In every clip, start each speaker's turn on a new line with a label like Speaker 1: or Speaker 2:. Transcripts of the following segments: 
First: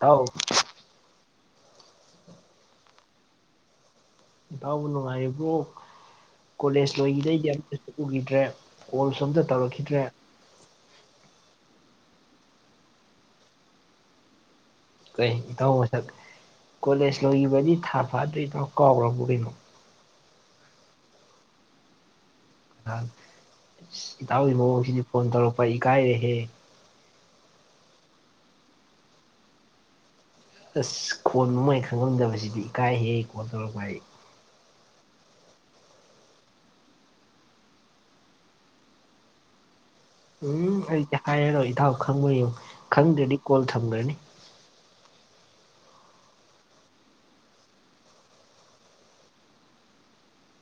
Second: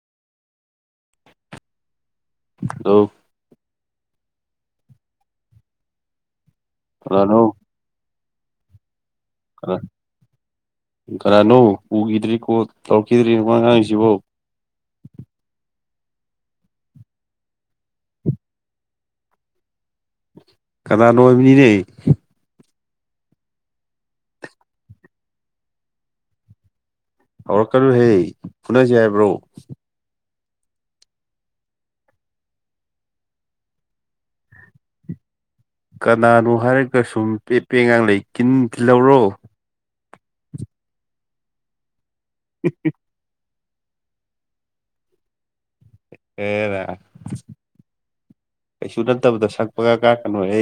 Speaker 1: ꯇꯥꯎ
Speaker 2: ꯂꯣ
Speaker 1: ꯏꯇꯥꯎꯕꯨ ꯅꯨꯡꯉꯥꯏꯔꯤꯕ꯭ꯔꯣ ꯀꯣꯂꯦꯖ ꯂꯣꯏꯒꯤꯗꯩꯗꯤ
Speaker 2: ꯀꯅꯥꯅꯣ
Speaker 1: ꯑꯝꯇ ꯎꯒꯤꯗ꯭ꯔꯦ ꯀꯣꯜꯁꯨ ꯑꯝꯇꯥ
Speaker 2: ꯀꯅꯥ ꯀꯅꯥꯅꯣ ꯎꯒꯤꯗ꯭ꯔꯦ ꯀꯣꯜ ꯇꯧꯔꯈꯤꯗ꯭ꯔꯦ ꯋꯥ ꯉꯥꯡꯉꯤꯁꯤꯕꯣ
Speaker 1: ꯀꯩ ꯏꯇꯥꯎ ꯃꯁꯛ ꯀꯣꯂꯦꯖ ꯂꯣꯏꯒꯤꯕꯗꯤ ꯊꯥ ꯐꯥꯗ꯭ꯔꯤ ꯏꯇꯥꯎ ꯀꯥꯎꯒ꯭ꯔꯥꯕꯣ ꯀꯩꯅꯣ
Speaker 2: ꯀꯅꯥꯅꯣ ꯍꯥꯏꯕꯅꯤꯅꯦ
Speaker 1: ꯇꯥꯎ ꯏꯇꯥꯎꯒꯤ ꯃꯑꯣꯡꯁꯤꯗꯤ ꯐꯣꯟ ꯇꯧꯔꯛꯄ ꯏꯀꯥꯏꯔꯦꯍꯦ
Speaker 2: ꯍꯧꯔꯛꯀꯥꯅꯨꯍꯦ ꯐꯨꯅꯥꯖꯤ ꯍꯥꯏꯕ꯭ꯔꯣ
Speaker 1: ꯑꯁ ꯈꯣꯟ [unintelligible] ꯈꯪꯉꯝꯗꯕꯁꯤꯗꯤ ꯏꯀꯥꯏ ꯍꯦ ꯀꯣꯜ ꯇꯧꯔꯛꯄ ꯑꯩ
Speaker 2: ꯀꯅꯥꯅꯣ ꯍꯥꯏꯔꯒ ꯁꯨꯝ ꯄꯦꯠꯄꯦ ꯉꯥꯡꯂꯩ ꯀꯤꯟ ꯊꯤꯜꯂꯧꯔꯣ
Speaker 1: ꯎꯝ ꯑꯩꯗꯤ ꯍꯥꯏꯔꯔꯣꯏ ꯏꯊꯥꯎ ꯈꯪꯕ ꯌꯦꯡꯉꯨ
Speaker 2: [unintelligible]
Speaker 1: ꯈꯪꯗ꯭ꯔꯥꯗꯤ ꯀꯣꯜ ꯊꯝꯒ꯭ꯔꯥꯅꯤ
Speaker 2: ꯑꯦꯔꯥ ꯀꯩꯁꯨ ꯅꯠꯇꯕꯗ ꯁꯛ ꯄꯪꯀꯥꯛ ꯀꯥꯛꯀꯥꯅꯨꯍꯦ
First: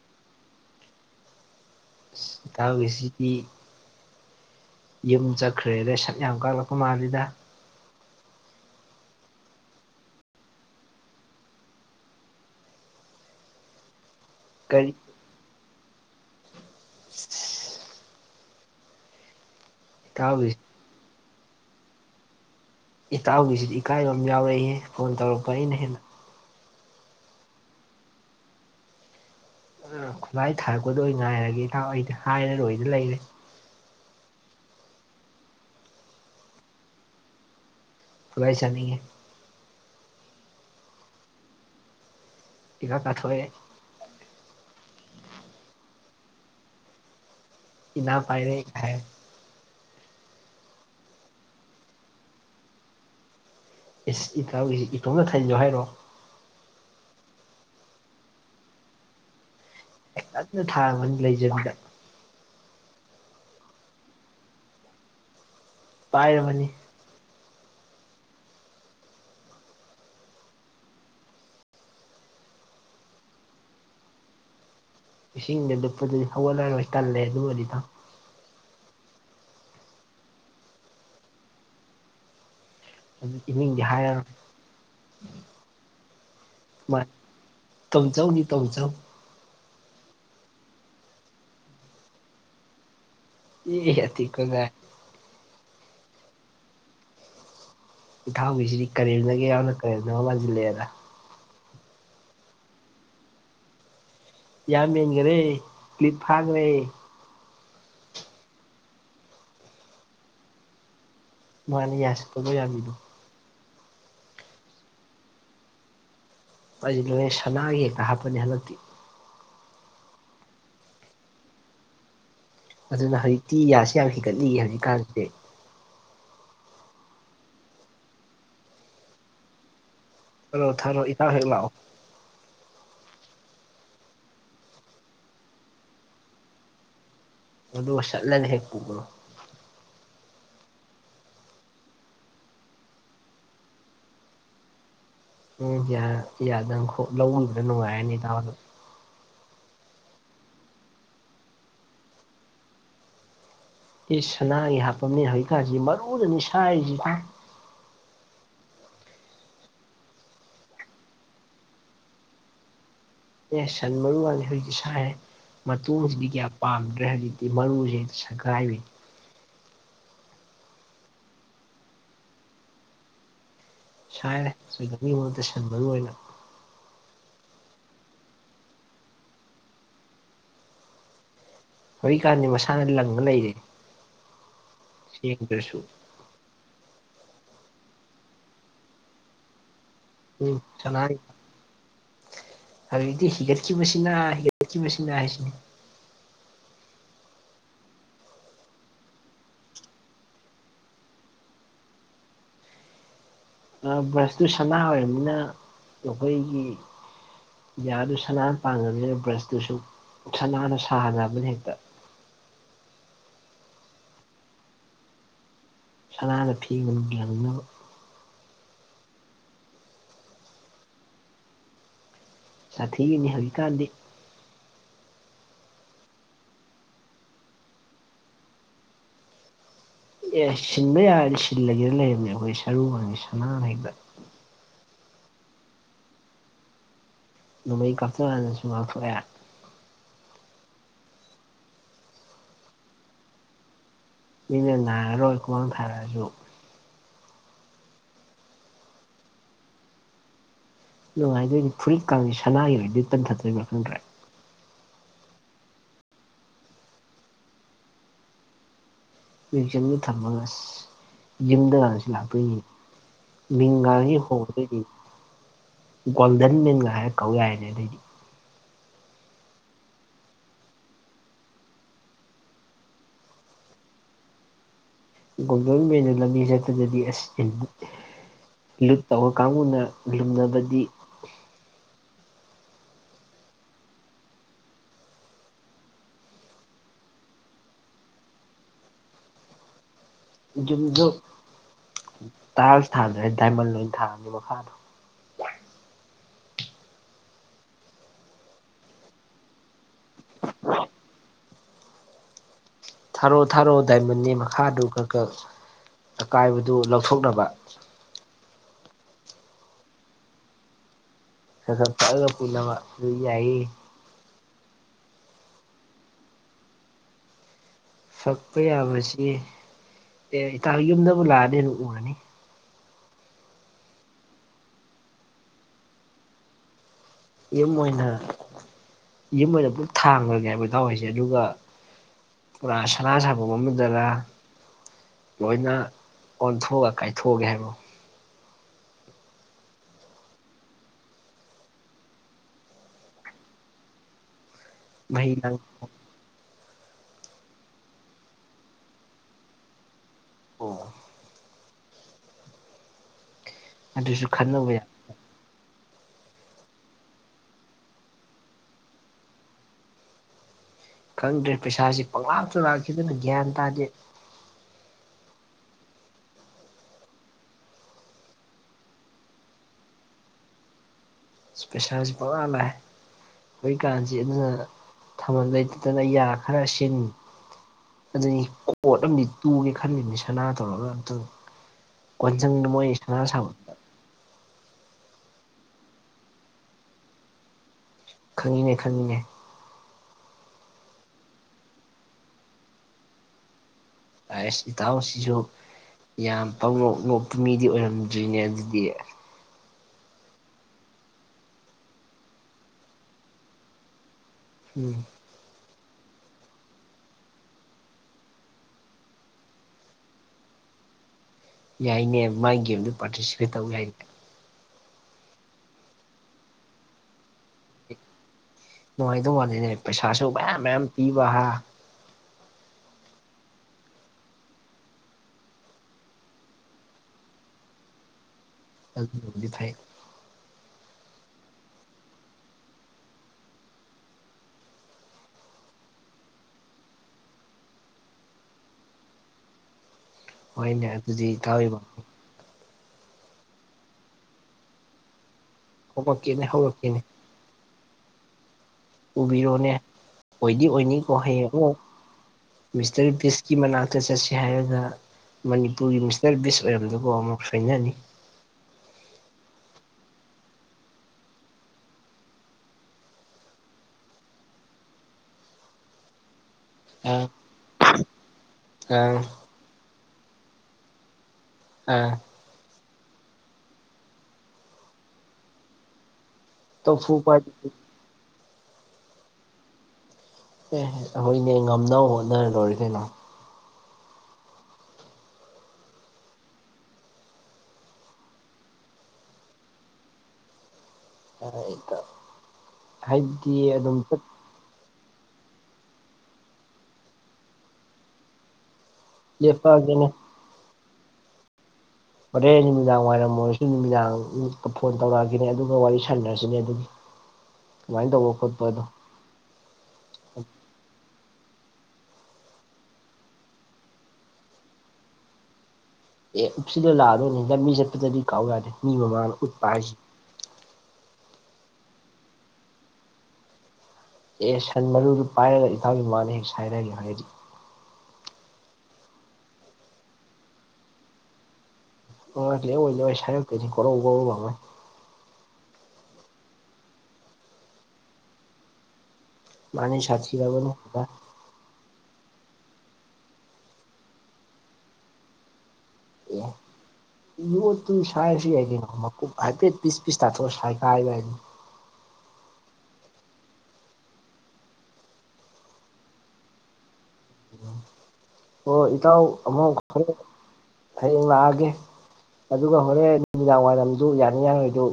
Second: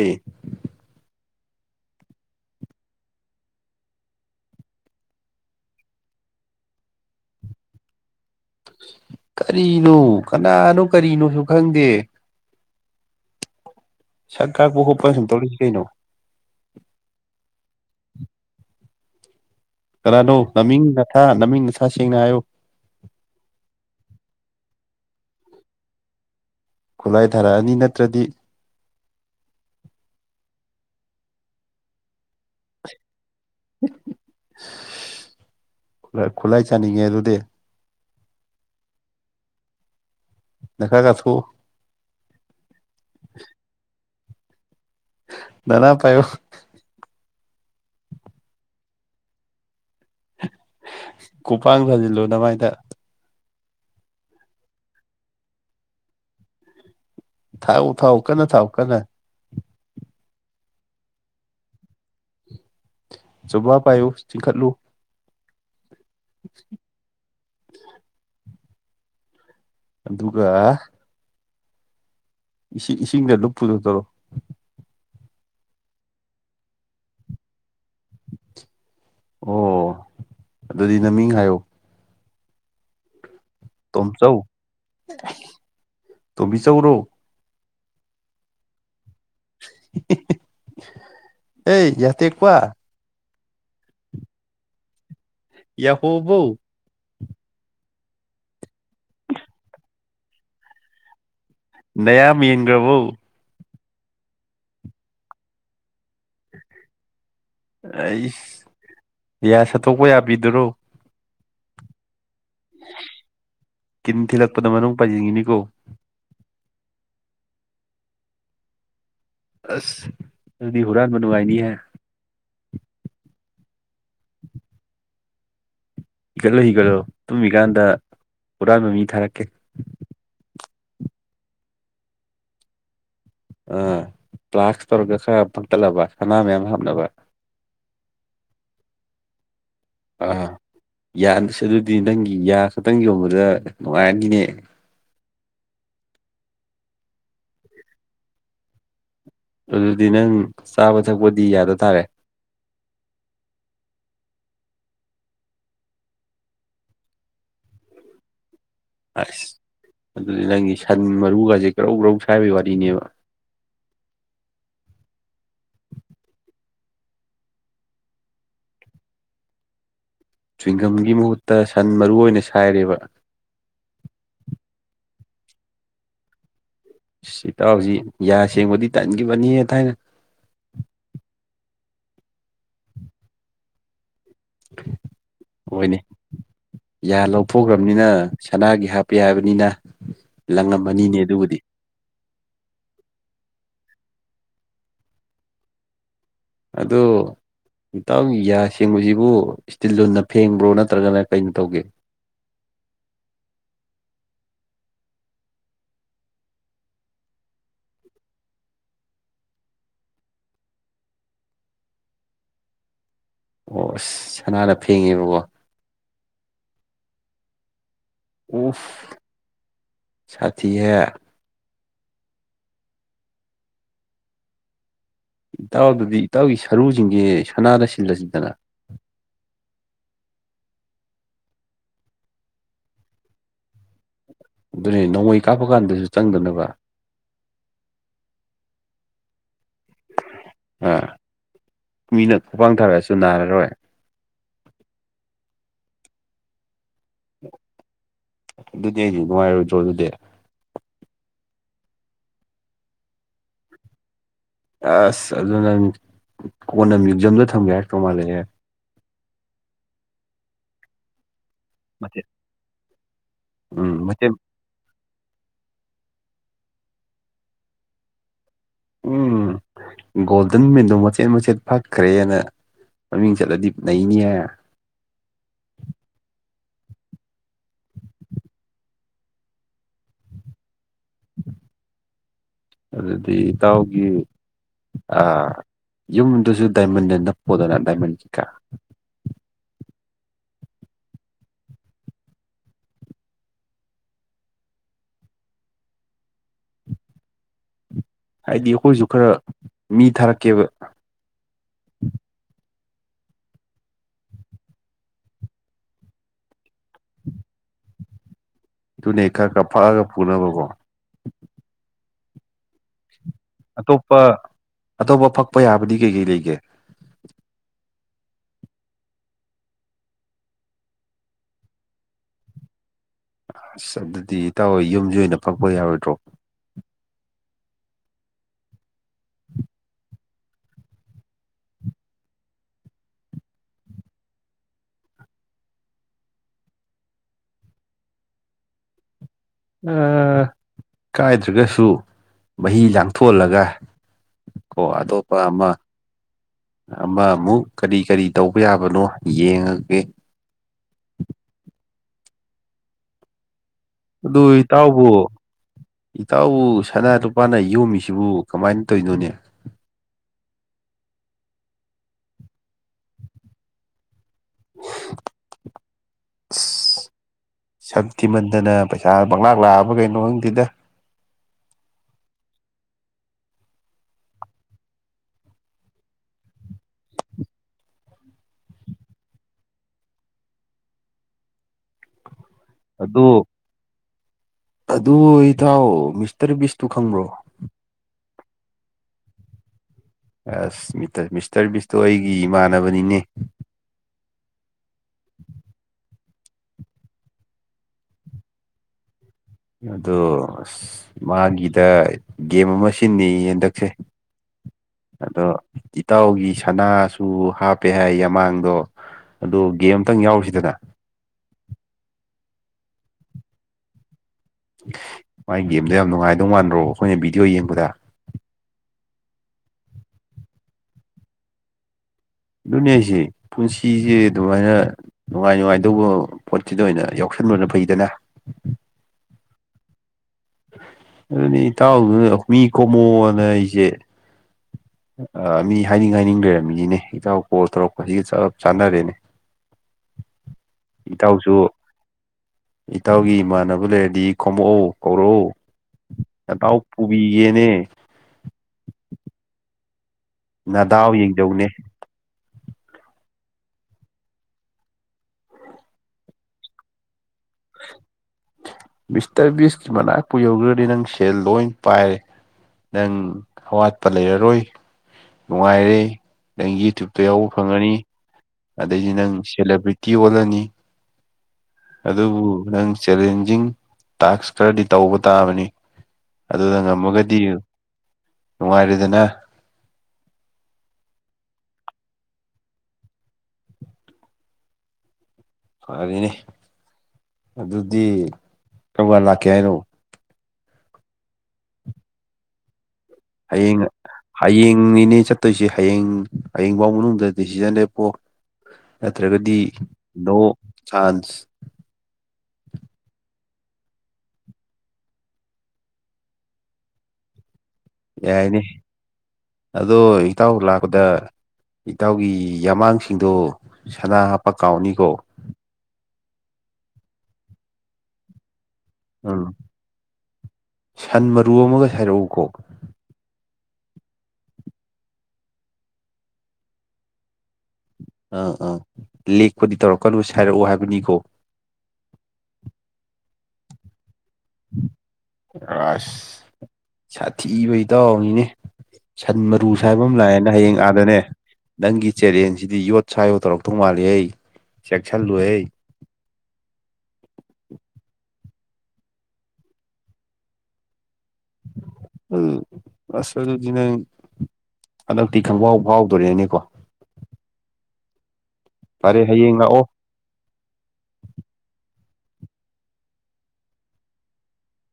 Speaker 1: ꯏꯁ ꯏꯇꯥꯎ ꯒꯤꯁꯤꯗꯤ ꯌꯨꯝ ꯆꯠꯈ꯭ꯔꯦꯗ ꯁꯛ ꯌꯥꯝ ꯀꯥꯛꯂꯛꯄ ꯃꯥꯜꯂꯤꯗ
Speaker 2: ꯀꯔꯤꯅꯣ ꯀꯅꯥꯅꯣ ꯀꯔꯤꯅꯣꯁꯨ ꯈꯪꯗꯦ ꯁꯛ ꯀꯥꯛꯄ
Speaker 1: ꯀꯔꯤ
Speaker 2: ꯈꯣꯠꯄꯅ ꯁꯨꯝ ꯇꯧ ꯂꯩꯁꯤ ꯀꯩꯅꯣ ꯀꯅꯥꯅꯣ
Speaker 1: ꯏꯇꯥꯎꯒꯤꯁꯤ
Speaker 2: ꯅꯃꯤꯡ ꯅꯊꯥ ꯅꯃꯤꯡ ꯅꯊꯥ ꯁꯦꯡꯅ ꯍꯥꯏꯌꯨ
Speaker 1: ꯏꯇꯥꯎꯒꯤꯁꯤꯗꯤ ꯏꯀꯥꯏꯕ ꯑꯃ ꯌꯥꯎꯔꯦꯍꯦ ꯐꯣꯟ ꯇꯧꯔꯛꯄ ꯑꯩꯅ ꯍꯦꯟꯅ
Speaker 2: ꯈꯨꯠꯂꯥꯏ ꯊꯥꯔꯛꯑꯅꯤ ꯅꯠꯇ꯭ꯔꯥꯗꯤ
Speaker 1: ꯑꯗꯨꯅ ꯈꯨꯠꯂꯥꯏ ꯊꯥꯔꯛꯄꯗꯣ ꯑꯣꯏ ꯉꯥꯏꯔꯒꯦ ꯏꯇꯥꯎ ꯑꯩꯗꯤ ꯍꯥꯏꯔꯔꯣꯏꯗꯥ ꯂꯩꯔꯦ
Speaker 2: ꯈꯨꯠꯂꯥꯏ ꯈꯨꯠꯂꯥꯏ ꯆꯥꯅꯤꯡꯉꯦ ꯑꯗꯨꯗꯤ
Speaker 1: ꯈꯨꯂꯥꯏ ꯆꯥꯅꯤꯡꯉꯦ
Speaker 2: ꯅꯈ꯭ꯌꯥꯠ ꯀꯥꯊꯣꯛꯎ
Speaker 1: ꯏꯈ꯭ꯌꯥꯠ ꯀꯥꯊꯣꯛꯑꯦ
Speaker 2: ꯅꯅꯥ ꯄꯥꯏꯌꯨ
Speaker 1: ꯏꯅꯥ ꯄꯥꯏꯔꯦ ꯍꯥꯏ
Speaker 2: ꯈꯨꯄꯥꯥꯡ ꯊꯖꯤꯜꯂꯨ ꯅꯃꯥꯥꯏꯗ
Speaker 1: ꯏꯁ ꯏꯇꯥꯎꯒꯤꯁꯤ ꯏꯇꯣꯝꯗ ꯊꯥꯖꯤꯟꯂꯣ ꯍꯥꯏꯔꯣ
Speaker 2: ꯊꯥꯎ ꯊꯥꯎ ꯀꯟꯅ ꯊꯥꯎ ꯀꯟꯅ
Speaker 1: [unintelligible] ꯀꯟꯅ ꯊꯥꯔꯕꯅꯤ ꯂꯩꯖꯕꯤꯗ
Speaker 2: ꯆꯨꯕ ꯄꯥꯏꯌꯨ ꯆꯤꯡꯈꯠꯂꯨ
Speaker 1: ꯄꯥꯏꯔꯕꯅꯤ
Speaker 2: [unintelligible] ꯑꯗꯨꯒ ꯏꯁꯤꯡ ꯏꯁꯤꯡꯗ ꯂꯨꯞ ꯄꯨꯂꯗꯧꯇꯧꯔꯣ
Speaker 1: ꯏꯁꯤꯡꯗ ꯂꯨꯞꯄꯗꯨꯗꯤ ꯍꯧꯒꯠꯂ ꯔꯣꯏ ꯇꯜꯂꯦ ꯑꯗꯨꯃꯗꯤ ꯏꯇꯥꯎ
Speaker 2: ꯑꯣ ꯑꯗꯨꯗꯤ ꯅꯃꯤꯡ ꯍꯥꯏꯌꯨ
Speaker 1: ꯏꯃꯥꯛꯗꯤ ꯍꯥꯏꯔꯔꯣꯏ
Speaker 2: ꯇꯣꯝꯆꯧ
Speaker 1: ꯃ
Speaker 2: ꯇꯣꯝꯕꯤꯆꯧꯔꯣ
Speaker 1: ꯇꯣꯝꯆꯧꯅꯤ ꯇꯣꯝꯆꯧ
Speaker 2: ꯑꯦ ꯌꯥ ꯇꯦꯛꯄ
Speaker 1: ꯏ ꯌꯥ ꯇꯦꯛ ꯄ ꯀꯥꯏ
Speaker 2: ꯌꯥꯍꯣꯕꯧ
Speaker 1: ꯏ ꯊꯥꯎꯒꯤꯁꯤꯗꯤ ꯀꯔꯦꯝꯅꯒꯦ ꯌꯥꯎꯅ ꯀꯔꯦꯝꯅꯕ ꯃꯥꯟꯁꯤꯜꯂꯛꯑꯦꯗ
Speaker 2: ꯅꯌꯥ ꯃꯦꯟꯈꯔꯕꯣ
Speaker 1: ꯌꯥ ꯃꯦꯟꯈꯔꯦ ꯀꯤꯞ ꯐꯥꯈ꯭ꯔꯦ
Speaker 2: ꯑꯩꯁ ꯌꯥ ꯁꯠꯇꯣꯛꯄ ꯌꯥꯕꯤꯗꯨꯔꯣ
Speaker 1: ꯃꯥꯅꯤ ꯌꯥꯁꯠꯄꯒ ꯌꯥꯕꯤꯗꯣ
Speaker 2: ꯀꯤꯟ ꯊꯤꯜꯂꯛꯄꯗ ꯃꯅꯨꯡ ꯄꯥꯏꯁꯤꯟꯈꯤꯅꯤꯀꯣ
Speaker 1: ꯄꯥꯏꯁꯤꯜ ꯂꯣꯏꯍꯦ ꯁꯅꯥꯒꯤ ꯍꯦꯛꯇ ꯍꯥꯞꯄꯅꯤ ꯍꯟꯗꯛꯇꯤ
Speaker 2: ꯑꯁ ꯑꯗꯨꯗꯤ ꯍꯨꯔꯥꯟꯕ ꯅꯨꯉꯥꯏꯅꯤ ꯍꯦ
Speaker 1: ꯑꯗꯨꯅ ꯍꯧꯖꯤꯛꯇꯤ ꯌꯥꯁꯤ ꯌꯥꯝ ꯍꯤꯒꯠꯂꯤꯌꯦ ꯍꯧꯖꯤꯛꯀꯥꯟꯁꯦ
Speaker 2: ꯏꯒꯠꯂꯣ ꯏꯒꯠꯂꯣ ꯇꯨꯝꯃꯤꯀꯥꯟꯗ ꯍꯨꯔꯥꯟꯕ ꯃꯤ ꯊꯥꯔꯛꯀꯦ
Speaker 1: ꯊꯥꯔꯛꯑꯣ ꯊꯥꯔꯛꯑꯣ ꯏꯇꯥꯥꯎ ꯍꯦꯛ ꯂꯥꯛꯑꯣ
Speaker 2: ꯑꯥ ꯄ꯭ꯂꯥꯛꯁ ꯇꯧꯔꯒ ꯁꯥꯅꯥ ꯈꯔ ꯄꯪꯇꯠꯂꯕ ꯁꯅꯥ ꯃꯌꯥꯝ ꯍꯥꯞꯅꯕ
Speaker 1: ꯑꯗꯨꯒ ꯁꯠꯂꯒ ꯍꯦꯛ ꯄꯨꯈꯔꯣ
Speaker 2: ꯑꯥ ꯌꯥꯁ ꯑꯗꯨꯗꯤ ꯅꯪꯒꯤ ꯌꯥ ꯈꯛꯇꯪ ꯌꯣꯟꯕꯗ ꯅꯨꯡꯉꯥꯏꯔꯅꯤꯅꯦ
Speaker 1: ꯎꯝ ꯌꯥ ꯌꯥꯗꯪ ꯈꯣꯛ ꯂꯧꯕꯗ ꯅꯨꯡꯉꯥꯏꯔꯅꯤ ꯢꯇꯥꯎ ꯑꯗꯣ
Speaker 2: ꯑꯗꯨꯗꯤ ꯅꯪ ꯆꯥꯕ ꯊꯛꯄꯗꯤ ꯌꯥꯗ ꯇꯥꯔꯦ
Speaker 1: ꯏꯁ ꯁꯅꯥꯒꯤ ꯍꯥꯞꯄꯝꯅꯦꯅ ꯍꯧꯖꯤꯛꯀꯥꯟꯁꯤ ꯃꯔꯨꯗꯅꯤ ꯁꯥꯏꯔꯤꯁꯤ
Speaker 2: ꯑꯁ ꯑꯗꯨꯗꯤ ꯅꯪꯒꯤ ꯁꯟ ꯃꯔꯨꯒꯁꯦ ꯒꯔꯧ ꯒꯔꯧ ꯁꯥꯏꯕꯒꯤ ꯋꯥꯔꯤꯅꯦꯕ
Speaker 1: ꯑꯦ ꯁꯟ ꯃꯔꯨꯒꯁꯦ ꯑꯩꯈꯣꯏꯗꯤ ꯁꯥꯏꯔꯦ ꯃꯇꯣꯛꯁꯤꯗꯤ ꯀꯌꯥ ꯄꯥꯝꯗ꯭ꯔꯦ ꯍꯧꯖꯤꯛꯇꯤ ꯃꯔꯨꯁꯦ ꯁꯥꯒꯥꯏꯕꯅꯤ
Speaker 2: ꯆ꯭ꯋꯤꯡꯒꯝꯒꯤ ꯃꯍꯨꯠꯇ ꯁꯟ ꯃꯔꯨ ꯑꯣꯏꯅ ꯁꯥꯏꯔꯦꯕ
Speaker 1: ꯁꯥꯏꯔꯦ ꯆꯨꯏꯒꯝꯒꯤ ꯃꯍꯨꯠꯇ ꯁꯟ ꯃꯔꯨ ꯑꯣꯏꯅ
Speaker 2: ꯢꯁ ꯢꯇꯥꯎꯁꯤ ꯌꯥ ꯁꯦꯡꯕꯗꯤ ꯇꯟꯈꯤꯕꯅꯤ ꯍꯦ ꯊꯥꯏꯅ
Speaker 1: ꯍꯧꯖꯤꯛꯀꯥꯟꯗꯤ ꯃꯁꯥꯅ ꯂꯪꯉ ꯂꯩꯔꯦ ꯁꯦꯡꯗ꯭ꯔꯁꯨ
Speaker 2: ꯍꯣꯏꯅꯦ ꯌꯥ ꯂꯧꯊꯣꯛꯈ꯭ꯔꯕꯅꯤꯅ ꯁꯅꯥꯒꯤ ꯍꯥꯞꯄꯦ ꯍꯥꯏꯕꯅꯤꯅ ꯂꯪꯉꯝꯃꯅꯤꯅꯦ ꯑꯗꯨꯕꯨꯗꯤ
Speaker 1: ꯍꯧꯖꯤꯛꯗꯤ ꯍꯤꯒꯠꯈꯤꯕꯁꯤꯅ ꯍꯤꯒꯠꯈꯤꯕꯁꯤꯅ ꯍꯥꯏꯁꯤꯅꯤ
Speaker 2: ꯑꯗꯣ ꯏꯇꯥꯎꯒꯤ ꯌꯥ ꯁꯦꯡꯕꯁꯤꯕꯨ ꯏꯁꯇꯤꯜ ꯂꯨꯅ ꯐꯦꯡꯕ꯭ꯔꯣ ꯅꯠꯇ꯭ꯔꯒꯅ ꯀꯩꯅꯣ ꯇꯧꯒꯦ
Speaker 1: ꯑ ꯕ꯭ꯔꯁꯇꯨ ꯁꯅꯥ ꯑꯣꯏꯔꯕꯅꯤꯅ ꯑꯩꯈꯣꯏꯒꯤ ꯌꯥꯗꯨ ꯁꯅꯥꯅ ꯄꯥꯟꯒꯅꯤꯅ ꯕ꯭ꯔꯁꯇꯨꯁꯨ ꯁꯅꯥꯟꯅ ꯁꯥꯍꯟꯅꯕꯅꯦ ꯍꯦꯛꯇ
Speaker 2: ꯑꯣꯁ ꯁꯅꯥꯗ ꯐꯦꯡꯉꯦꯕꯀꯣ
Speaker 1: ꯁꯅꯥꯅ ꯐꯦꯛꯉꯦ ꯂꯪꯅꯕ
Speaker 2: ꯑꯣꯐ ꯁꯥꯇꯤ ꯍꯦ
Speaker 1: ꯁꯥꯊꯤꯒꯅꯤ ꯍꯧꯖꯤꯛꯀꯥꯟꯗꯤ
Speaker 2: ꯏꯇꯥꯎ ꯑꯗꯨꯗꯤ ꯏꯇꯥꯎꯒꯤ ꯁꯔꯨꯁꯤꯡꯁꯦ ꯁꯅꯥꯗ ꯁꯤꯜꯂꯁꯤꯗꯅ
Speaker 1: ꯑꯦ ꯁꯤꯟꯕ ꯌꯥꯔꯗꯤ ꯁꯤꯜꯂꯒꯦꯅ ꯂꯩꯔꯕꯅꯦ ꯑꯩꯈꯣꯏ ꯁꯔꯨ ꯃꯈꯩ ꯁꯅꯥꯗ ꯍꯦꯛꯇ
Speaker 2: ꯑꯗꯨꯅꯦ ꯅꯣꯡꯃꯩ ꯀꯥꯞꯄ ꯀꯥꯟꯗꯁꯨ ꯆꯪꯗꯅꯕ
Speaker 1: ꯅꯣꯡꯃꯩ ꯀꯥꯞꯊꯣꯛꯖꯟꯂꯁꯨ ꯉꯥꯛꯊꯣꯛꯑꯦ
Speaker 2: ꯑꯥ ꯃꯤꯅ ꯈꯨꯄꯥꯛꯅ ꯊꯥꯔꯛꯑꯁꯨ ꯅꯥꯔꯔꯣꯏ
Speaker 1: ꯃꯤꯅ ꯅꯥꯔꯔꯣꯏ ꯈꯨꯄꯥꯛꯅ ꯊꯥꯔꯛꯑꯁꯨ
Speaker 2: ꯑꯗꯨꯗꯤ ꯑꯩꯗꯤ ꯅꯨꯡꯉꯥꯏꯔꯣꯏꯗ꯭ꯔꯣ ꯑꯗꯨꯗꯤ
Speaker 1: ꯅꯨꯡꯉꯥꯏꯗꯣꯏꯅꯤ ꯐꯨꯔꯤꯠ ꯀꯥꯡꯁꯦ ꯁꯅꯥꯒꯤ ꯑꯣꯏꯅ ꯂꯤꯠꯄꯅ ꯐꯗꯣꯏꯕ꯭ꯔ ꯈꯪꯗ꯭ꯔꯦ
Speaker 2: ꯑꯁ ꯑꯗꯨ ꯅꯪ ꯀꯣꯟꯅ ꯃ꯭ꯌꯨꯖꯝꯗ ꯊꯝꯒꯦ ꯍꯥꯏꯛꯇ꯭ꯔꯧ ꯃꯥꯜꯂꯦꯍꯦ
Speaker 1: ꯃ꯭ꯌꯨꯖꯤꯌꯝꯗ ꯊꯝꯃꯒ ꯑꯁ ꯌꯨꯝꯗ ꯉꯁꯤ
Speaker 2: ꯃꯆꯦꯠ
Speaker 1: ꯂꯥꯛꯇꯣꯏꯅꯤ
Speaker 2: ꯎꯝ
Speaker 1: [unintelligible]
Speaker 2: ꯃꯆꯦꯠ
Speaker 1: ꯑꯗꯨꯗꯤ ꯒꯣꯜꯗꯟ ꯃꯦꯟꯒ ꯍꯥꯏꯔ ꯀꯧ ꯌꯥꯔꯦꯅꯦ ꯑꯗꯩꯗꯤ
Speaker 2: ꯎꯝ
Speaker 1: [inaudible]
Speaker 2: ꯒꯣꯜꯗꯟ ꯃꯦꯟꯗꯣ ꯃꯆꯦꯠ ꯃꯆꯦꯠ ꯐꯛꯈ꯭ꯔꯦꯅ ꯃꯃꯤꯡ ꯆꯠꯂꯗꯤ ꯅꯩꯅꯤ ꯍꯦ
Speaker 1: ꯒꯣꯜꯗꯟ ꯃꯦꯟꯅ ꯂꯝꯕꯤ ꯆꯠꯄꯗꯗꯤ ꯑꯁ [unintelligible] ꯂꯤꯠ ꯇꯧꯕ ꯀꯥꯡꯕꯨꯅ ꯂꯨꯝꯂꯕꯗꯤ [inaudible]
Speaker 2: ꯑꯗꯨꯗꯤ ꯏꯇꯥꯎꯒꯤ ꯑ ꯌꯨꯝꯗꯨꯁꯨ ꯗꯥꯏꯃꯟꯅ ꯅꯞꯄꯣꯗꯅ ꯗꯥꯏꯃꯟ ꯀꯩꯀꯥ
Speaker 1: ꯌꯨꯝꯗꯨ ꯇꯥꯏꯜꯁ ꯊꯥꯗ꯭ꯔꯦ ꯗꯥꯏꯃꯟ ꯑꯣꯏ ꯊꯥꯔꯅꯤ ꯃꯈꯥꯗꯣ
Speaker 2: ꯍꯥꯏꯗꯤ ꯑꯩꯈꯣꯏꯁꯨ ꯈꯔ ꯃꯤ ꯊꯥꯔꯛꯀꯦꯕ
Speaker 1: ꯊꯥꯔꯛꯑꯣ ꯊꯥꯔꯛꯑꯣ ꯗꯥꯏꯃꯟꯅꯤ ꯃꯈꯥꯗꯨ ꯀꯛ ꯀꯛ ꯑꯀꯥꯏꯕꯗꯨ ꯂꯧꯊꯣꯛꯅꯕ
Speaker 2: ꯑꯗꯨꯅꯦ ꯈꯔ ꯈꯔ ꯐꯛꯑꯒ ꯄꯨꯨꯅꯕꯀꯣ
Speaker 1: ꯈꯔ ꯈꯔ ꯐꯛꯑꯒ ꯄꯨꯅꯕ ꯑꯗꯨ ꯌꯥꯏꯌꯦ
Speaker 2: ꯑꯇꯣꯞꯄ ꯑꯇꯣꯞꯄ ꯐꯛꯄ ꯌꯥꯕꯗꯤ ꯀꯩ ꯀꯩ ꯂꯩꯒꯦ
Speaker 1: ꯐꯛꯄ ꯌꯥꯕꯁꯤ ꯑꯦ ꯏꯇꯥꯎ ꯨꯝꯗꯕꯨ ꯂꯥꯛꯑꯅꯤ ꯑꯗꯨꯝ ꯎꯔꯅꯤ
Speaker 2: ꯑꯁ ꯑꯗꯨꯗꯤ ꯏꯇꯥꯎꯍꯣꯏ ꯌꯨꯝꯁꯦ ꯑꯣꯏꯅ ꯐꯛꯄ ꯌꯥꯔꯣꯏꯗ꯭ꯔꯣ
Speaker 1: ꯌꯨꯝ ꯑꯣꯏꯅ ꯌꯨꯝ ꯑꯣꯏꯅ ꯄꯨꯂꯞ ꯊꯥꯡꯈ꯭ꯔꯒꯦ ꯍꯥꯏꯕ꯭ꯔꯣ ꯏꯇꯥꯎꯍꯣꯏꯁꯦ ꯑꯗꯨꯒ ꯄꯨꯔꯥ ꯁꯅꯥ ꯁꯥꯐꯝ ꯑꯝꯗꯔ ꯂꯣꯏꯅ ꯑꯣꯟꯊꯣꯛꯑ ꯀꯥꯏꯊꯣꯛꯑꯒꯦ ꯍꯥꯏꯕ꯭ꯔꯣ
Speaker 2: ꯑ ꯀꯥꯏꯗ꯭ꯔꯒꯁꯨ ꯃꯍꯤ ꯂꯥꯡꯊꯣꯛꯍꯜꯂꯒ ꯀꯣ
Speaker 1: ꯃꯍꯩ
Speaker 2: ꯑꯇꯣꯞꯄ
Speaker 1: ꯂꯥꯡ
Speaker 2: ꯑꯃ ꯑꯃ ꯑꯃꯨꯛ ꯀꯔꯤ ꯀꯔꯤ ꯇꯧꯕ ꯌꯥꯕꯅꯣ ꯌꯦꯡꯉꯒꯦ
Speaker 1: ꯑꯣ ꯑꯗꯨꯁꯨ
Speaker 2: ꯑꯗꯨ
Speaker 1: ꯈꯟꯅꯕ ꯌꯥꯏ
Speaker 2: ꯏꯇꯥꯎꯕꯨ ꯏꯇꯥꯎꯕꯨ ꯁꯅꯥ ꯂꯨꯄꯥꯅ ꯌꯣꯝꯃꯤꯁꯤꯕꯨ ꯀꯃꯥꯏꯅ ꯇꯧꯔꯤꯅꯣꯅꯦ
Speaker 1: ꯈꯪꯗ꯭ꯔꯦ ꯄꯩꯁꯥꯁꯤ ꯄꯪꯂꯥꯛꯇ ꯂꯥꯛꯈꯤꯗꯅ ꯒ꯭ꯌꯥꯟ ꯇꯥꯗꯦ [inaudible]
Speaker 2: ꯑꯁ ꯁꯛ ꯊꯤꯃꯟꯗꯅ ꯄꯩꯁꯥ ꯄꯪꯂꯥꯛ ꯂꯥꯛꯑꯕ ꯀꯩꯅꯣ ꯈꯪꯗꯦꯗ
Speaker 1: ꯑꯁ ꯄꯩꯁꯥꯁꯤ ꯄꯪꯂꯥꯛ ꯂꯥꯛꯑꯦ ꯍꯧꯏꯀꯥꯟꯁꯤ ꯑꯗꯨꯅ ꯊꯝꯕꯜ ꯂꯩꯇꯗꯅ ꯌꯥ ꯈꯔ ꯁꯤꯟ ꯑꯗꯨꯅꯤ ꯀꯣꯠ ꯑꯃꯗꯤ ꯇꯨꯒꯦ ꯈꯟꯂꯤꯕꯅꯤ ꯁꯅꯥ ꯇꯧꯔꯒ ꯑꯝꯇꯪ ꯀꯣꯟꯖꯪꯗ ꯃꯣꯏ ꯁꯥꯅ
Speaker 2: ꯑꯗꯨ
Speaker 1: ꯁꯥꯕ
Speaker 2: ꯑꯗꯨ ꯏꯇꯥꯎ ꯃꯤꯁꯇꯔ ꯕꯤꯁꯇꯨ ꯈꯪꯕ꯭ꯔꯣ
Speaker 1: ꯈꯪꯉꯤꯅꯦ ꯈꯪꯉꯤꯅꯦ
Speaker 2: ꯑꯁ ꯃꯤꯁꯇꯔ ꯃꯤꯕꯤꯁꯇꯣ ꯑꯩꯒꯤ ꯏꯃꯥꯟꯅꯕꯅꯤꯅꯦ
Speaker 1: ꯑꯥꯏꯁ ꯏꯇꯥꯎꯁꯤꯁꯨ ꯌꯥꯝ ꯄꯥꯎꯅꯣꯞ ꯅꯣꯞꯄ ꯃꯤꯗꯤ ꯑꯣꯏꯔꯝꯗ꯭ꯔꯤꯅꯦ ꯑꯗꯨꯗꯤ
Speaker 2: ꯑꯗꯣ ꯑꯁ ꯃꯥꯒꯤꯗ ꯒꯦꯝ ꯑꯃ ꯁꯤꯟꯅꯩ ꯍꯟꯗꯛꯁꯦ
Speaker 1: ꯎꯝ
Speaker 2: ꯑꯗꯣ ꯏꯇꯥꯎꯒꯤ ꯁꯅꯥꯁꯨ ꯍꯥꯞꯄꯦ ꯍꯥꯏ ꯌꯥꯃꯥꯡꯗꯣ ꯑꯗꯣ ꯒꯦꯝ ꯑꯃꯇꯪ ꯌꯥꯎꯔꯨꯁꯤꯗꯅ
Speaker 1: ꯌꯥꯏꯅꯦ ꯃꯥꯏ ꯒꯦꯝꯗꯨ ꯄꯥꯔꯇꯤꯁꯤꯄꯦꯠ ꯇꯧ ꯌꯥꯏꯅꯦ
Speaker 2: ꯃꯥꯏ ꯒꯦꯝꯗꯣ ꯌꯥꯝ ꯅꯨꯡꯉꯥꯏꯗꯧ ꯃꯥꯟꯗ꯭ꯔꯣ ꯑꯩꯈꯣꯏꯅ ꯚꯤꯗꯤꯑꯣ ꯌꯦꯡꯕꯗ
Speaker 1: ꯅꯨꯡꯉꯥꯏꯗꯧ ꯃꯥꯜꯂꯤꯅꯦ ꯄꯩꯁꯥꯁꯨ ꯃꯌꯥꯝ ꯃꯌꯥꯝ ꯄꯤꯕ ꯍꯥ
Speaker 2: ꯑꯗꯨꯅꯦ ꯍꯥꯏꯁꯦ ꯄꯨꯟꯁꯤꯁꯦ ꯑꯗꯨꯃꯥꯏꯅ ꯅꯨꯡꯉꯥꯏ ꯅꯨꯡꯉꯥꯏꯗꯧꯕ ꯄꯣꯠꯁꯤꯗ ꯑꯣꯏꯅ ꯌꯥꯎꯁꯟꯕꯅ ꯐꯩꯗꯅ
Speaker 1: ꯑꯗꯨꯕꯨꯗꯤ ꯐꯩ
Speaker 2: ꯑꯗꯨꯅꯤ ꯏꯇꯥꯎꯖꯨ ꯃꯤ ꯈꯣꯝꯃꯣꯛꯑꯣꯅ ꯍꯥꯏꯖꯦ ꯑ ꯃꯤ ꯍꯥꯏꯅꯤꯡ ꯍꯥꯏꯅꯤꯡ ꯂꯩꯔꯝꯃꯤꯅꯤꯅꯦ ꯢꯇꯥꯎ ꯀꯣꯜ ꯇꯧꯔꯛꯄ ꯁꯤꯒ ꯆꯞ ꯆꯥꯟꯅꯔꯦꯅꯦ
Speaker 1: ꯍꯣꯏꯅꯦ ꯑꯗꯨꯗꯤ ꯏꯇꯥꯎ
Speaker 2: ꯏꯇꯥꯎꯁꯨ ꯏꯇꯥꯎꯒꯤ ꯏꯃꯥꯟꯅꯕ ꯂꯩꯔꯗꯤ ꯈꯣꯝꯃꯛꯑꯣ ꯍꯧꯔꯛꯑꯣ
Speaker 1: ꯍꯧꯔꯛꯀꯦꯅꯦ
Speaker 2: ꯅꯇꯥꯎ
Speaker 1: ꯍꯧꯔꯛꯀꯦꯅꯦ
Speaker 2: ꯄꯨꯕꯤꯒꯦꯅꯦ
Speaker 1: ꯄꯨꯕꯤꯔꯣꯅꯦ ꯑꯣꯏꯗꯤ
Speaker 2: ꯅꯗꯥꯎ
Speaker 1: ꯑꯣꯏꯅꯤꯀꯣ ꯍꯌꯦꯡ
Speaker 2: ꯌꯦꯡꯖꯧꯅꯦ
Speaker 1: ꯑꯃꯨꯛ ꯃꯤꯁꯇ꯭ꯔ ꯕꯤꯁꯀꯤ ꯃꯅꯥꯛꯇ ꯆꯠꯁꯦ ꯍꯥꯏꯔꯒ ꯃꯅꯤꯄꯨꯔꯒꯤ ꯃꯤꯁꯇ꯭ꯔ ꯕꯤꯁ ꯑꯣꯏꯔꯝꯗꯅ ꯑꯃꯨꯛ ꯁꯣꯏꯅꯅꯤ
Speaker 2: ꯃꯤꯁꯇ꯭ꯔ ꯕꯤꯁꯀꯤ ꯃꯅꯥꯛꯄꯨ ꯌꯧꯈ꯭ꯔꯗꯤ ꯅꯪ ꯁꯦꯜ ꯂꯣꯏ ꯄꯥꯏꯔꯦ ꯅꯪ ꯑꯋꯥꯠꯄ ꯂꯩꯔꯔꯣꯏ ꯅꯨꯡꯉꯥꯏꯔꯦ ꯅꯪ
Speaker 1: ꯑ
Speaker 2: ꯌꯨꯇ꯭ꯌꯨꯕꯇ ꯌꯥꯎꯕ ꯐꯪꯉꯅꯤ
Speaker 1: ꯑ
Speaker 2: ꯑꯗꯩꯗꯤ ꯅꯪ ꯁꯦꯂꯦꯕ꯭ꯔꯤꯇꯤ ꯑꯣꯜꯂꯅꯤ
Speaker 1: ꯑ
Speaker 2: ꯑꯗꯨꯕꯨ ꯅꯪ ꯆꯦꯂꯦꯟꯖꯤꯡ ꯇꯥꯛꯁ ꯈꯔꯗꯤ ꯇꯧꯕ ꯇꯥꯕꯅꯤ ꯑꯗꯨꯗ
Speaker 1: ꯇꯧꯐꯨ
Speaker 2: ꯉꯝꯃꯒꯗꯤ
Speaker 1: ꯄꯥꯏꯕꯤ
Speaker 2: ꯅꯨꯡꯉꯥꯏꯔꯦꯗꯅ
Speaker 1: ꯑꯦ ꯍꯣꯢꯅꯦ ꯉꯝꯅꯕ ꯍꯣꯠꯅꯔ ꯂꯣꯏꯔꯦ ꯀꯩꯅꯣ
Speaker 2: ꯐꯔꯦꯅꯦ ꯑꯗꯨꯗꯤ ꯀꯔꯝꯀꯥꯟ ꯂꯥꯛꯀꯦ ꯍꯥꯏꯅꯣ
Speaker 1: ꯍꯔ ꯏꯇ [unintelligible]
Speaker 2: ꯍꯌꯦꯡ ꯍꯌꯦꯡꯅꯤꯅꯦ ꯆꯠꯇꯣꯏꯁꯦ ꯍꯌꯦꯡ ꯍꯌꯦꯡꯐꯥꯎ ꯃꯅꯨꯡꯗ ꯗꯤꯁꯤꯖꯟ ꯂꯦꯞꯄꯣ ꯅꯠꯇ꯭ꯔꯒꯗꯤ
Speaker 1: ꯂꯦꯞꯄꯛꯑꯒꯦꯅꯦ
Speaker 2: ꯅꯣ ꯆꯥꯟꯁ
Speaker 1: ꯍꯣꯔꯦꯟ ꯅꯨꯃꯤꯗꯥꯡ ꯋꯥꯏꯔꯝ ꯑꯣꯏꯔꯁꯨ ꯅꯨꯃꯤꯗꯥꯡ ꯐꯣꯟ ꯇꯧꯔꯛꯑꯒꯅꯦ ꯑꯗꯨꯒ ꯋꯥꯔꯤ ꯁꯥꯟꯅꯔꯁꯤꯅꯦ ꯑꯗꯨꯒꯤ [inaudible]
Speaker 2: ꯌꯥꯏꯅꯦ
Speaker 1: ꯈꯣꯠꯄ ꯑꯗꯣ
Speaker 2: ꯑꯗꯣ ꯏꯇꯥꯎ ꯂꯥꯛꯄꯗ ꯏꯇꯥꯎꯒꯤ ꯌꯥꯃꯥꯡꯁꯤꯡꯗꯣ ꯁꯅꯥ ꯍꯥꯞꯄ ꯀꯥꯎꯅꯤꯀꯣ
Speaker 1: ꯌꯦꯞꯁꯤꯂ ꯂꯥꯛꯑꯗꯣꯏꯅꯦꯗ ꯃꯤ ꯆꯠꯄꯗꯗꯤ ꯀꯥꯎ ꯌꯥꯗꯦ ꯃꯤ ꯃꯃꯥꯡ
Speaker 2: ꯎꯝ
Speaker 1: ꯎꯠꯄ ꯍꯥꯏꯁꯦ
Speaker 2: ꯁꯟ ꯃꯔꯨ ꯑꯃꯒ ꯁꯥꯏꯔꯛꯎꯀꯣ
Speaker 1: ꯑꯦ ꯁꯟ ꯃꯔꯨꯗꯨ ꯄꯥꯏꯔꯒ ꯏꯇꯥꯎꯒꯤ ꯃꯥꯡꯗ ꯍꯦꯛ ꯁꯥꯏꯔꯒꯦ ꯍꯥꯏꯗꯤ
Speaker 2: ꯑꯥ ꯑꯥ ꯂꯦꯛꯄꯗꯤ ꯇꯧꯔꯛꯀꯅꯨ ꯁꯥꯏꯔꯛꯑꯣ ꯍꯥꯏꯕꯅꯤꯀꯣ
Speaker 1: ꯍꯣꯏ ꯂꯦꯛꯑꯣꯏ ꯂꯦꯛꯑꯣꯏ ꯁꯥꯏꯔꯛꯇꯣꯏꯅꯤ ꯒꯥꯔꯧ ꯒꯥꯔꯧ ꯂꯥꯎꯉꯩ
Speaker 2: ꯑꯁ ꯁꯥꯊꯤꯕ ꯏꯇꯥꯎ ꯑꯃꯅꯤ ꯁꯟ ꯃꯔꯨ
Speaker 1: ꯃꯥꯅꯤ
Speaker 2: ꯁꯥꯏꯕ ꯑꯃ ꯂꯥꯛꯑꯦꯅ
Speaker 1: ꯁꯥꯊꯤꯔꯕꯅꯤ
Speaker 2: ꯍꯌꯦꯡ ꯑꯥꯗꯅꯦ ꯅꯪꯒꯤ ꯆꯦꯂꯦꯟꯁꯤꯗꯤ ꯌꯣꯠ ꯁꯥꯏꯕ ꯇꯧꯔꯛꯇꯧ ꯃꯥꯜꯂꯤꯍꯦ ꯆꯦꯛꯁꯤꯜꯂꯨ ꯍꯦ
Speaker 1: ꯑꯦ ꯌꯣꯠꯇꯨ ꯁꯥꯏꯔꯁꯨ ꯌꯥꯏ ꯀꯩꯅꯣ ꯃꯀꯨꯞ ꯍꯥꯏꯐꯦꯠ ꯄꯤꯁ ꯄꯤꯁ ꯇꯥꯊꯣꯛꯑ ꯁꯥꯏꯒꯥꯏꯕ
Speaker 2: ꯎꯝ ꯑꯁ ꯑꯗꯨꯗꯤ ꯅꯪ ꯍꯟꯗꯛꯇꯤ ꯈꯪꯐꯥꯎ ꯐꯥꯎꯗꯣꯔꯦꯅꯦꯀꯣ
Speaker 1: ꯍꯣ
Speaker 2: ꯐꯔꯦ
Speaker 1: ꯏꯇꯥꯎ
Speaker 2: ꯍꯌꯦꯡ
Speaker 1: ꯑꯃꯨꯛ
Speaker 2: ꯂꯥꯛꯑꯣ
Speaker 1: ꯍꯌꯦꯡ ꯂꯥꯛꯑꯒꯦ ꯑꯗꯨꯒ ꯍꯣꯔꯦꯟ ꯅꯨꯃꯤꯗꯥꯡ ꯋꯥꯏꯔꯝꯗꯨ ꯌꯥꯅꯤ ꯌꯥꯔꯣꯏꯗꯨ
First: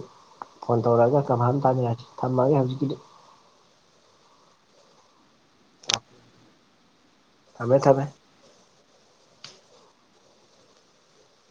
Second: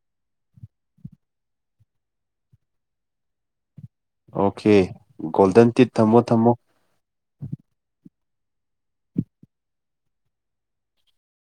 Speaker 1: ꯐꯣꯟ ꯇꯧꯔꯛꯑꯒ ꯀꯟꯐꯥꯝ ꯇꯥꯃꯤꯅꯔꯖꯤ ꯊꯝꯃꯒꯦ ꯍꯧꯖꯤꯛꯀꯤꯗꯤ
Speaker 2: ꯑꯣꯀꯦ ꯒꯣꯜꯗꯟ ꯇꯤꯠ ꯊꯝꯃꯣ ꯊꯝꯃꯣ
Speaker 1: ꯊꯝꯃꯦ ꯊꯝꯃꯦ